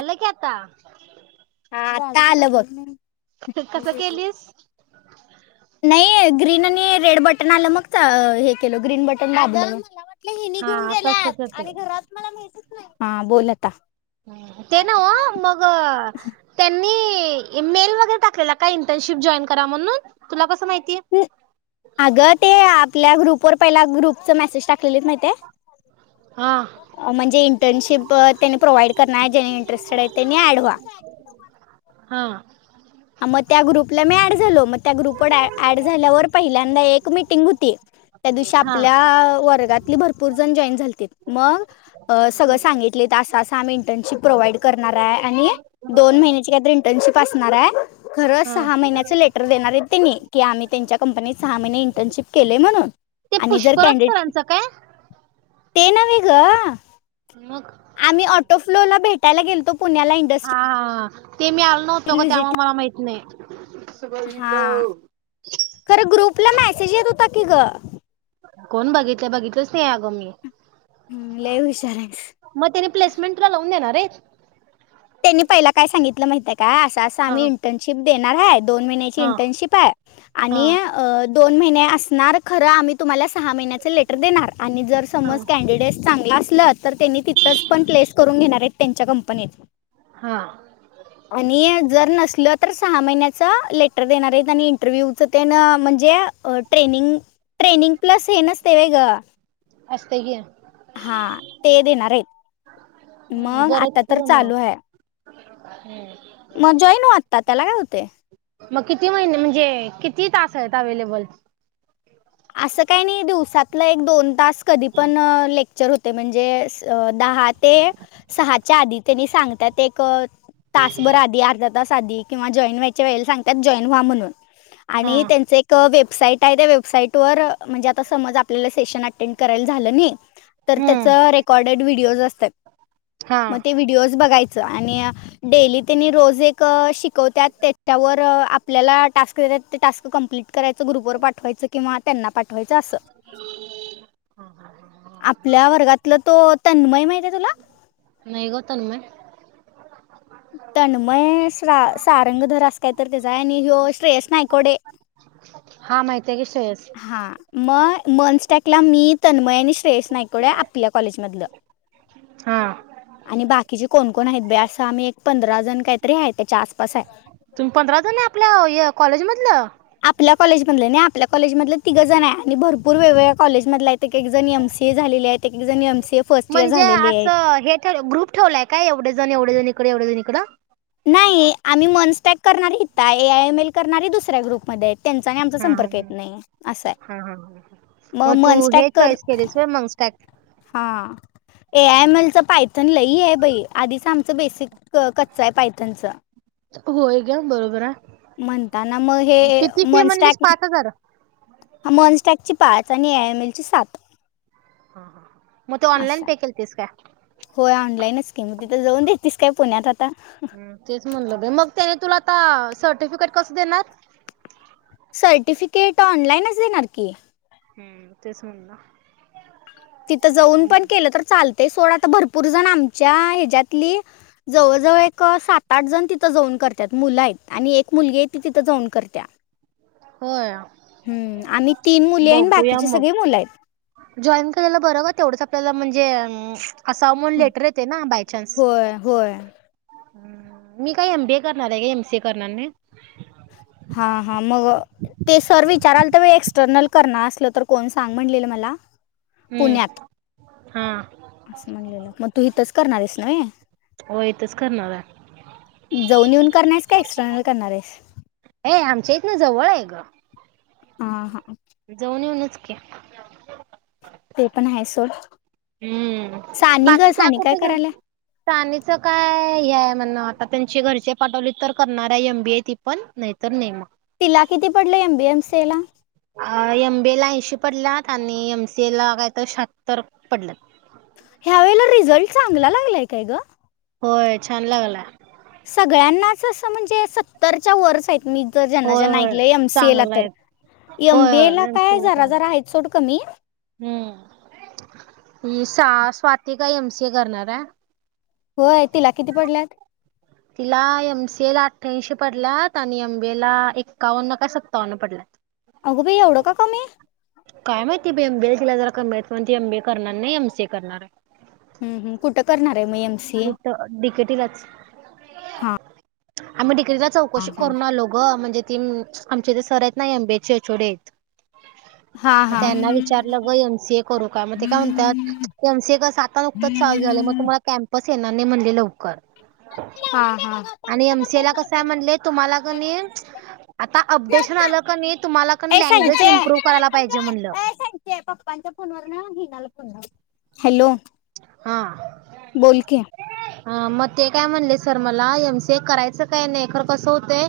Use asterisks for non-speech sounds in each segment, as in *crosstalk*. आलो क आता हा आता आलं बघ त कसं केलीस नाही ग्रीन आणि रेड बटन आलं मग हे केलं ग्रीन बटन दाबल वहिणी हा घेऊन तसच गेल्यात येतय. आणि घरात मला माहित च नाही ते नाव्ह मग त्यांना तुम्ही मेल वगेरे टाकाला होता का तुम्ही इंटरा शिप जॉईन करा म्हणून कसं माहितीय? अगं ते आपल्या ग्रुपवर पहिला ग्रुपच मेसेज टाकलेले माहितये हा म्हणजे इंटर्नशिप त्यानी प्रोव्हाइड करणार आहे जनी इंटरेस्टेड आहे त्यांनी ऍड व्हा हा मग त्या ग्रुपला मी ऍड झालो मग त्या ग्रुप ऍड झाल्यावर पहिल्यांदा एक मिटिंग होती त्या दिवशी हा आपल्या वर्गातली भरपूर जण जॉईन झालेते मग सगळं सांगितले असा असा आम्ही इंटर्नशिप प्रोव्हाइड करणार आहे आणि दोन महिन्याची काहीतरी इंटर्नशिप असणार आहे खरंच हा सहा महिन्याच लेटर देणार आहेत त्यांनी की आम्ही त्यांच्या कंपनीत सहा महिने इंटर्नशिप केले म्हणून ते पुष्पराज सराच काय तेन्हे मग अगआम्ही ऑटो फ्लो ला भेटायला गेलतो पुण्याला इंडस्ट्री ये मी ओलो नव्हतो ग तेव्हा मला माहत नाही हा खरं ग्रुपला मेसेज येत होता की ग कोण बघितलं बघितलंच नाही अगं मी हम्म लय हुशार आहेस. मग ने रप्लेसमेंटला च लावून देणार रे त्यांनी पहिला काय सांगितलं माहित का असं असं हा आम्ही इंटर्नशिप देणार आहे दोन महिन्याची हा इंटर्नशिप हा आणि दोन महिने असणार खर आम्ही तुम्हाला सहा महिन्याच लेटर देणार आणि जर हा समज कॅन्डिडेट चांगला असल तर त्यांनी तिथंच पण प्लेस करून घेणार आहेत त्यांच्या कंपनीत हा आणि जर नसल तर सहा महिन्याच लेटर देणार इंटरव्ह्यूच ते न म्हणजे ट्रेनिंग ट्रेनिंग प्लस हे नस त्य व वहयग असतय की हा ते देणार आहेत ह मग आता तर बरतझम चालू आहे हम् मग जॉयन हो आत्ता त्याला काय होते य मग किती महिने म्हणजे किती तास आहेत अवेलेबल असं काही नाही दिवसातलं एक दोन तास कधी पण लेक्चर होते म्हणजे स दहात ते सहाच्या आधी त्यांनी सांगतात एक तासभर आधी अर्धात अर्धा तास आधी जॉईन व्हायला सांगतात जॉ ईन न्हावा म्हनून हा आणि त्यांचं एक वेब साईट आहे त्या वेबसाईट वर म्हणजे आता समज आपल्याला सेशन अटेंड करायला झालं नाही तर त्याच हम्म रेकॉर्डेड व्हिडिओज असतात हा मग ते व्हिडिओज बघाय आणि डेली त्यांनी रोज एक शिकवव्यात त्याच्यावर आपल्याला टास्क देतात ते टास् कम्प्लीट करायचं ग्रुपवर पाठवायचं किंवा त्यांना पाठव *unintelligible* आपल्या वर्गातलं तो तन्मय माहित आहे तुला नाही ग तन्मय तन्मय सा सारंगधरस काय तर त्याचा आहे आणि होय श्रेयस नायकोडे *unintelligible* माहिती आहे की श्रेयस हा म मनस्टॅकला मी तन्मय आणि श्रेयस नायकोड आपल्या कॉलेजमधलं हा. आणि बाकीचे कोण कोण आहेत बे असं आम्ही एक पंधरा जण काहीतरी आहे त्याच्या आसपास आहे. तुम्ही पंधरा जण आहे आपल्या कॉलेज मधलं आपल्या कॉलेजमधले नाही आपल्या कॉलेजमधलं तिघं जण आहे आणि भरूर वेगवेगळ्या कॉलेमधल आहेत एक जण एम सीए झालेले आहेत एक जण एमसीए फर्स्ट इयर म्हणजे झालेले आहेत. असं हे ठेव ग्रुप ठेवलाय काय एवढे जण एवढे जणी इकड एवढे इकड नाही आम्ही मैंनस्टॅक करणार हीता ए आय एम एल करणारी दुसऱ्या ग्रुपमध्ये आहेत त्यांचा आमचा हा हा संपर्क हा येत नाही असा हा हा हा मग तू मॉन्स्टा हे टाईप कर चॉईस केलीस होय मग स्टॅक हा. ए आय एम एल चं पायथन लही आहे बाई आधीच आमचं बेसिक कच्च आहे पायथनच होय ग्या बरोबर. म्हणताना मग हे किती फी म्हणलीस मनस्टॅक पाच हजार मनस्टॅकची पाच पाच आणि यहमेल चे सात मग ते ऑनलाईन असा पे केलतीस काय हो ऑनलाईनच स्कीम जाऊन देतेस काय पुण्यात आता. ह तेच म्हणलं मग त्याने तुला आता सर्टिफिकेट कस देणार? सर्टिफिकेट ऑनलाईनच देणार की हम्म तेस म्हंल. तिथं जाऊन पण केलं तर चालतय सोडा तर भरपूर जण आमच्या ह्याच्यातली जवळजवळ एक सात आठ जण तिथं जऊन करतात मुलं आहेत आणि एक मुलगी आहे ती तिथं जाऊन करत्या. होय. हम्म आणि तीन मुली आहे बघूया बाकीची मग. सगळी मुलं आहेत. जॉईन केरायला बरं का तेवढंच आपल्याला म्हणजे ह असा अमोल लेटर येते ना बायचान्स होय होय मी काय एम बी ए करणार आहे का एम सी ए करणार नाही. हा हा मग ते सर विचाराल तर वेळ एक्सटर्नल करणार असलं तर कोण सांग म्हणटलेलं मला पुण्यात हम्म हा. असं म्हणलेलं मग तू इथच करणा रेस ना होय. हो इथंच करणार आहे जाऊन येऊन करणार का एक्सटर्नल करणार आहेस. हे आमच्या इथन जवळ हे ग हा हा. जाऊन येऊनच कि ते पण आहे सोड. हम्म सानी बाकी ग त्या सानी कुट काय करायला *unintelligible* सानीच काय ह्य हाय म्हण आता त्यांचे घरचे पाठवलीत, तर करणाराय एमबीए ती पण नाहीतर नाही मग. तिला किती पडलं एमबी एमसी ला? एम *unintelligible* पडल्यात आणि एमसीए ला कायतर शहात्तर पडल्यात. या वेळेला रिझल्ट चांगला लागलाय काय ग? होय छान लागलाय. सगळ्यांनाच असं म्हणजे सत्तरच्या वरचं ह. मी ज ज्यांना होय ज्यांना होय ऐकलंय एमसीए ला चांगला तर आहे होय एमबीए ला होय एम सी काय ए जरा चांगला जरा आहे. हाईत सोड कमी हम्म ही सा स्वाती काय एमसीए करणाराय. होय तिला किती पडल्यात? तिला एमसीए ला अठ्ठयाऐंशी पडल्यात आणि एमबीए ला एक्कावन्न का सत्तावन्न पडल्यात. अगं बाई एवढं का कमी काय माहिती बाई एमबीए ला तिला जरा कमी म्हणून ती एमबीए करणार नाही, एमसीए करणाराय. हम्म हम्म. कुठं करणार? आहे मग एम सी ए कुठ डीकेटी लाच हा आम्ही डिक ती जरा चौकशी करुन अलो गं म्हणजे, ती न आमच्या इथे सर हाईत ना एमबीए चे एचओडी हाईत हा *unintelligible* म हा त्यांना विचारलं ग एमसीए करू का म ते काय म्हणतात, एमसीए कसं आता नुकतच चालू झालंय. म तुम्हाला कॅम्पस येणार नाही म्हणले लवकर. हा हा आणि एमसीएला कसय म्हणले तुम्हाला कणी आता अपडेशन आलं कणी तुम्हाला कणी ए लँग्वेज संजय इम्प्रुव्ह करायला पाहिजे म्हणलं. हॅलो बोल की. हा म ते काय म्हणले सर मला एमसीए करायचं काय नाही, खर कसं हुतय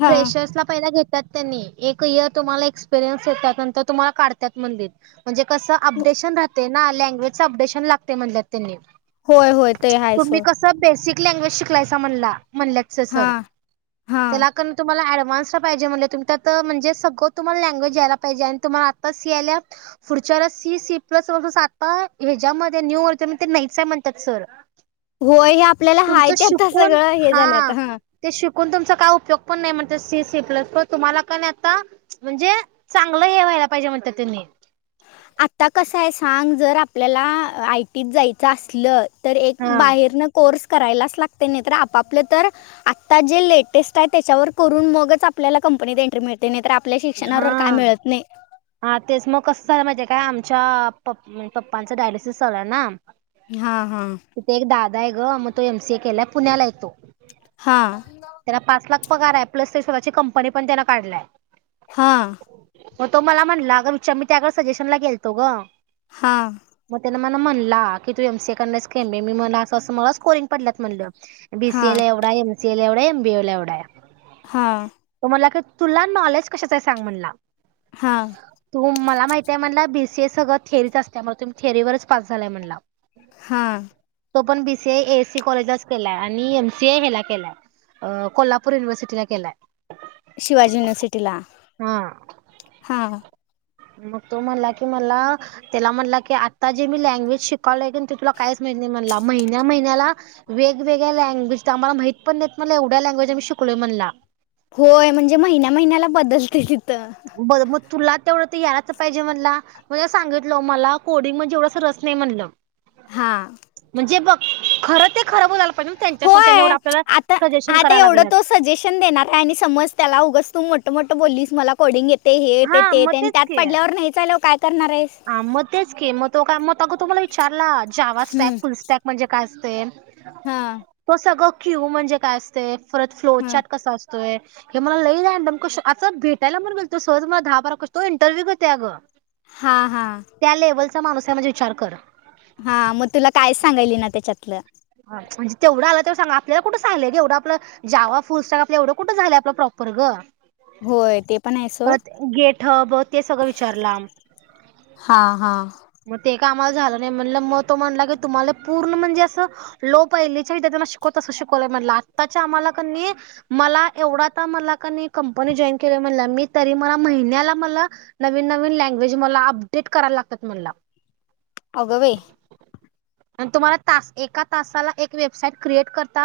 हा फ्रेशर्स ला पहिले घेत त्यात तेनी एक ईअर तुम्हाला एक्सपिरीयन्स येतात, नंतर तुम्हाला काढत्यात म्हणलीत म्हणजे कसं अपडे शन राहतय ना लँग्वेजच अपडेशन लागतय म्हणल्यात तेणी. होय होय ते हाय तुम्ही सोड कस बेसिक लँग्वेज शिकलायस *unintelligible* म्हणला म्हणल्यात से हा सर हा तेला कणे तुम्हाला ऍड *unintelligible* पाहिजे म्हणले तुम्ही त्यात म्हणजे, सगळ तुम्हाला लँग्वेज यायला पाहिजे आणि तुम्हाला आत्ता सी आल्या फुढ चर सी, सी प्लस प्लस आता हेज्यामध्ये न्यू वर्जन म ते नाहीचाय म्हणत्यात सर. होय हे आपल्याला हाय तुमचं ते आता शिकून सगळं हे हा झालं आता हा ते शिक कुण तुमचा काय उपयोग पण नाही म्हणत्यात, सी सी प्लस प तुम्हाला कन आता म्हणजे चांगलं ह्य *unintelligible* पाहिजे म्हणत्यात तेंनी ल्याला आयटी त जायचं असलं, तर एक हा बाहेरनं कोर्स करायलाच लागतय नाहीतर आपापले तर आत्ता जे लेटेस्ट आहे, त्याच्यावर करून मगच आपल्याला कम पनीत एन्ट्री मिळते नाही तर आप हा हा तेच मग कसं झालं माहितीये क काय आमच्या प पप्पांचं डायलिसिस चालुय ना हा हा. नाही ग म तो एमसीए केला, पुण्यालाय तो हा त्याला पाच लाख पगार आहे, प्लस ते स्वतःची कंपनी पण त्यान काढलाय. हा. म तो मला म्हणला, अग विचार मी त्याकड सजेशन ला गेलतो ग. हा. मग त्यानं मला म्हणला की तू एमसीए करणाराईस काय नाई? मी मनल असं असं मला स्कोरिंग पडल्यात म्हटलं हा बीसीए ला एवढंय, एमसीएला एवढंय, एमबीए ला एवढंय. तो म्हणला, क तुला नॉलेज कशाचय सांग म्हणला. हा तू मला माहित आहे, म्हणला बीसीए सगळं थेरीच असत्या म तुम्ही थेरीवरच पास झालाय म्हणला. हा. सी एससी कॉलेजच केलाय आणि एमसीए हेला केलाय अ कोल्हापूर युनिव्हर्सिटीला केलाय शिवाजी युनिव्हर्सिटीला हा हा मग तो म्हणला की मला त्याला म्हणला की आता जे मी लँग्वेज शिकाल आहे ते तुला कायच माहिती महिन्या महिन्याला वेगवेगळ्या लँग्वेज आम्हाला माहित पण नाही एवढ्या लैंग्वेज शिकवल्या म्हणला होय म्हणजे महिन्या महिन्याला बदलते तिथं *inaudible* तुला तेवढं तर यायला पाहिजे म्हणला म्हणजे सांगितलं मला कोडिंग म्हणजे एवढ रस नाही म्हणलं हा म्हणजे बघ खरं ते खर बोलायला पाहिजे पाहिजे त्यांच्यासमोर त्यांनी होय एवढा आता आता एवढं तो सजेशन देणार आहे आणि समज त्याला उगस तू मोठ मोठं बोललीस मला कोडिंग येते हे हे हा ते नाहीच आल्यावर काय करणार आहेस ह मग तेच के मग तो का मग अगं तुम्हाला विचारला जावा हम्म स्ट्रॅक फुल स्टॅक म्हणजे काय हा तो सगळं क्यू म्हणजे काय असते परत फ्लो हा चॅट कसा असतोय हे मला लई जाड क आता भेटायला मण गेल तो सहज मला दहा बारा कस तो इंटरव्ह्यू घेते अ गं हा हा माणूस म्हणजे विचार करा हा मग तुला कायच सांगायल ना त्याच्यातलं ह म्हणे तेवढं आला तेव्हा सांग आपलाुठं झालं एवढं आपलं जावा फुल स्टाक आपला एवढं कुठं झालं आपलं प्रॉपर र ग होय ते पण आहे सोड परत गेट हब ते सगळं विचारलं हा हा मला झालं नाही म्हणलं मग तो म्हणला की तुम्हाला पूर्ण म्हणजे असं लो पहिलीच्या विद्यार्थ्यांना शिकवत तसं शिकवलाय म्हंटला आत्ताच्या आम्हाला कनी मला एवढा आता मला कनी कंपनी जॉईन केलंय म्हणाला मी तरी मला महिन्याला मला नवीन नवीन लँग्वेज मला अपडे ट करायला लागतात म्हणाला. अगं बाई आणि तुम्हाला तास एका तासाला एक वेबसाईट क्रिएट करता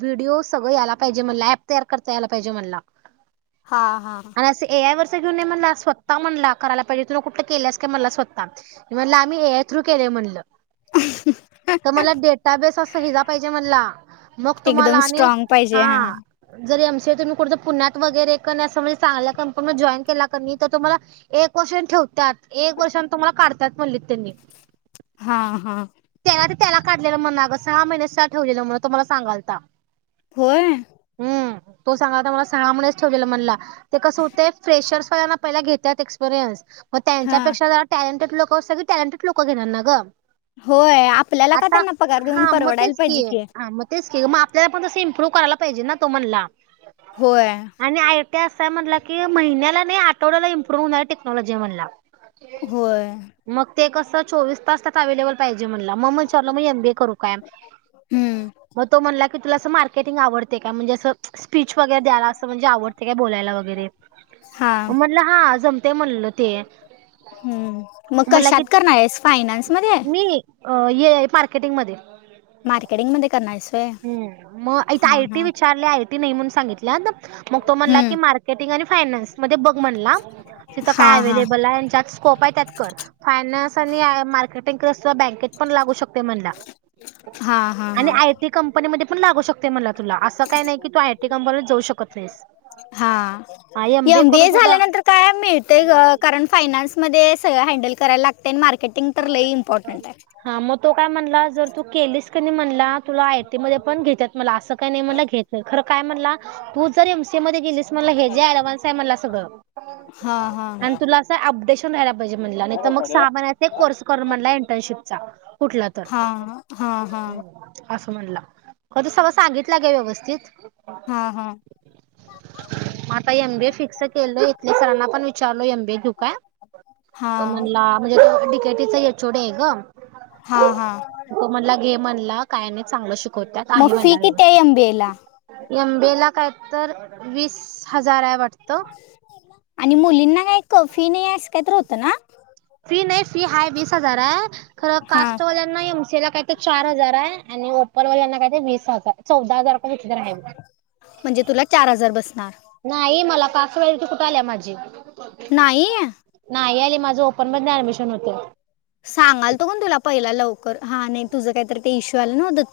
व्हिडिओ सगळ यायला पाहिजे म्हणला ऍप तयार करता यायला पाहिजे म्हणला. *inaudible* हां हां आणि असं ए आय वरच घेऊन ये म्हणला स्वतः म्हणला करायला पाहिजे तुन कुठलं केल्यास काय म्हणला स्वतः म्हणलं आम्ही ए आय थ्रू केले म्हटलं. तर मला डेट बेस अस हेजा पाहिजे म्हणला मग तुम्हाला एकदम आणि स्ट्रॉंग पाहिजे हा हां जरी आम चे पुण्यात वैगेरे कनी अस म्हणजे चांगल्या कंपनी मध्ये जॉईन केला कनी तर तुम्हाला एक क्वेस्टियन ठेव त्यात एक वर्षानं तुम्हाला काढत्यात म्हणलीत त्यांनी. हां हां आता त्याला काढलेलं म्हण अगं सहा महिने नुस्ता ठेवलेलं म्हण तो मला सांगालता. होय हम्म तो सांगालता मला सहा महिनेच ठेवलेल म्हणला ते कसं होतंय फ्रेशर्स वाल्यांना पहिला घेतात एक्सपिरियन्स मग हा त्यांच्यापेक्षा जरा टॅलेंटेड लोक सगळी टॅलेंटेड लोक घेणार ना गं? होय आपल्याला काय आता त्यांना पगार हा देऊन मग परवडायला तेच पाहिजे की कि. हा मग तेच की ग मग आपल्याला पण तसं इम्प्रूव करायला पाहिजे ना तो म्हणला. होय. ते असं आहे म्हटलं की महिन्याला नाही आठवड्याला इम्प्रुव्ह होणार टेक्नॉलॉजी आहे म्हणला. होय मग ते कस चोवीस तास त्यात अवलबले पाहिजे म्हणला मग विचारलो एमबीए करू काय हम्म मग तो म्हणला की तुला असं मार्केटिंग आवडते काय? म्हणजे अस स्पीच वगैरे द्यायला असं म्हणजे आवडते काय बोलायला वगैरे हा म्हटलं हां जम तय म्हणल ते. हम्म मग म्हणला की कशात करणार आहेस फायनान्स मध्ये? मी ये मार्केटिंग मध्ये मार्केटिंग मध्ये करणार आहेस होय हम्म मग इथं हा आयटी हा विचारले आयटी नाही म्हणून सांगीतल्यात मग तो म्हणला हम्म की मार्केटिंग आणि फायनान्स मध्ये बघ म्हणला. तिथं हा काय हा अव्हेलेबल आहे ज्यात स्कोप आहे त्यात कर फायनान्स आणि मार्केट टिंग क्रस्टला बँकेत पण लागू शकतंय म्हणाला हा हा आणि हा आयटी कंपनीमध्ये पण लागू शकतंय म्हणाला तुला असं काही नाही की तू आयटी कंपनीत जाऊ शकत नाहीस. हां हा करून एमबीए सुद्धा झाल्यानंतर काय मिळतंय ग कारण फायनान्समध्ये स सगळं हान्डेल करायला लागतंय आणि मार हां मग तो काय म्हणला जर तू केलीस क नाही म्हणाला तुला आयटी मध्ये पण घेत्यात म्हणाला असं काही नाही म्हणला घेत खरं काय म्हणला तू जर एमसी ये मधे गेलीस म्हणाला हे जे अँडव्हान्स हाय म्हणाला सगळ हा हा आणि तुला अस अपडेशन राहायला लाग पाहिजे म्हणाला नाही तर मग सहा महिन्यात कोर्स कर म्हणाला इंटनशिपचा कुठला तर हा हा हा असं म्हणला खर तो सगळं सांगितलं ग व्यवस्थित. हा हा म आता एमबीए च. फिक्स केल इथल्या सरांना पण विचारलो एमबीए घेऊ काय तो हा म्हणाला म्हणजे तो डिकेटीचा एचओडी आहे ग हां हां म्हणाला काय नाही चांगला शिक म फी किती हाय एमबीए ला एमबीए ला काय तर वीस हजार आहे वाट आणि मुलींना काही क फी नाही असं काहीतर होतं ना? फी नाही फी हा वीस हजार आहे खरं हा कास्टवाल्यांना काय ते चार हजार आहे आणि ओपर वल्याना काय ते वीस हजार आहे चौदा हजारपती तर आहे म म्हणजे तुला चार हजार बसणार नाही मला पाचवथ कुठे आल्या माझी नाही नाही आली माझं ओपन मध्ये ऍडमिशन होते सांगाल तो का तुला पहिला लवकर हा नाही तुझ काहीतरी इ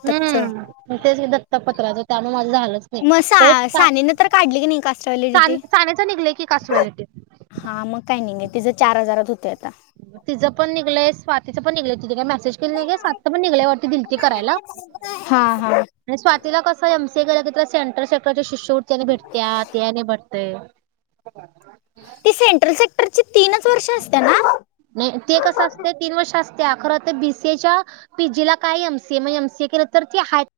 हम्म तेच दत्तपत्राचं त्यान झालंच मग नाही सा सानेनं तर काढली की नाही कास्ट व्हॅलिडिटी तरण्याच निघलंय की कासवलाथे हा मग काय नाहीे तिझं चार हजारात होत तिचं पण निघलंय स्वातीचं पण निघलं तिथे काय मेसेज केली नाही काे सात पण निघल्यावरती दिलती करायला हा हा स्वातीला कसम के कींटर शेखडच्या शिष्यवतीने भेटत्या त्याने भेटते ते सेट्रल नाही ते कस असते तीन वर्ष असते त्या खर तर बीसीएच्या पीजीला काय एमसीए म्हणजे एमसीए केलं तर ती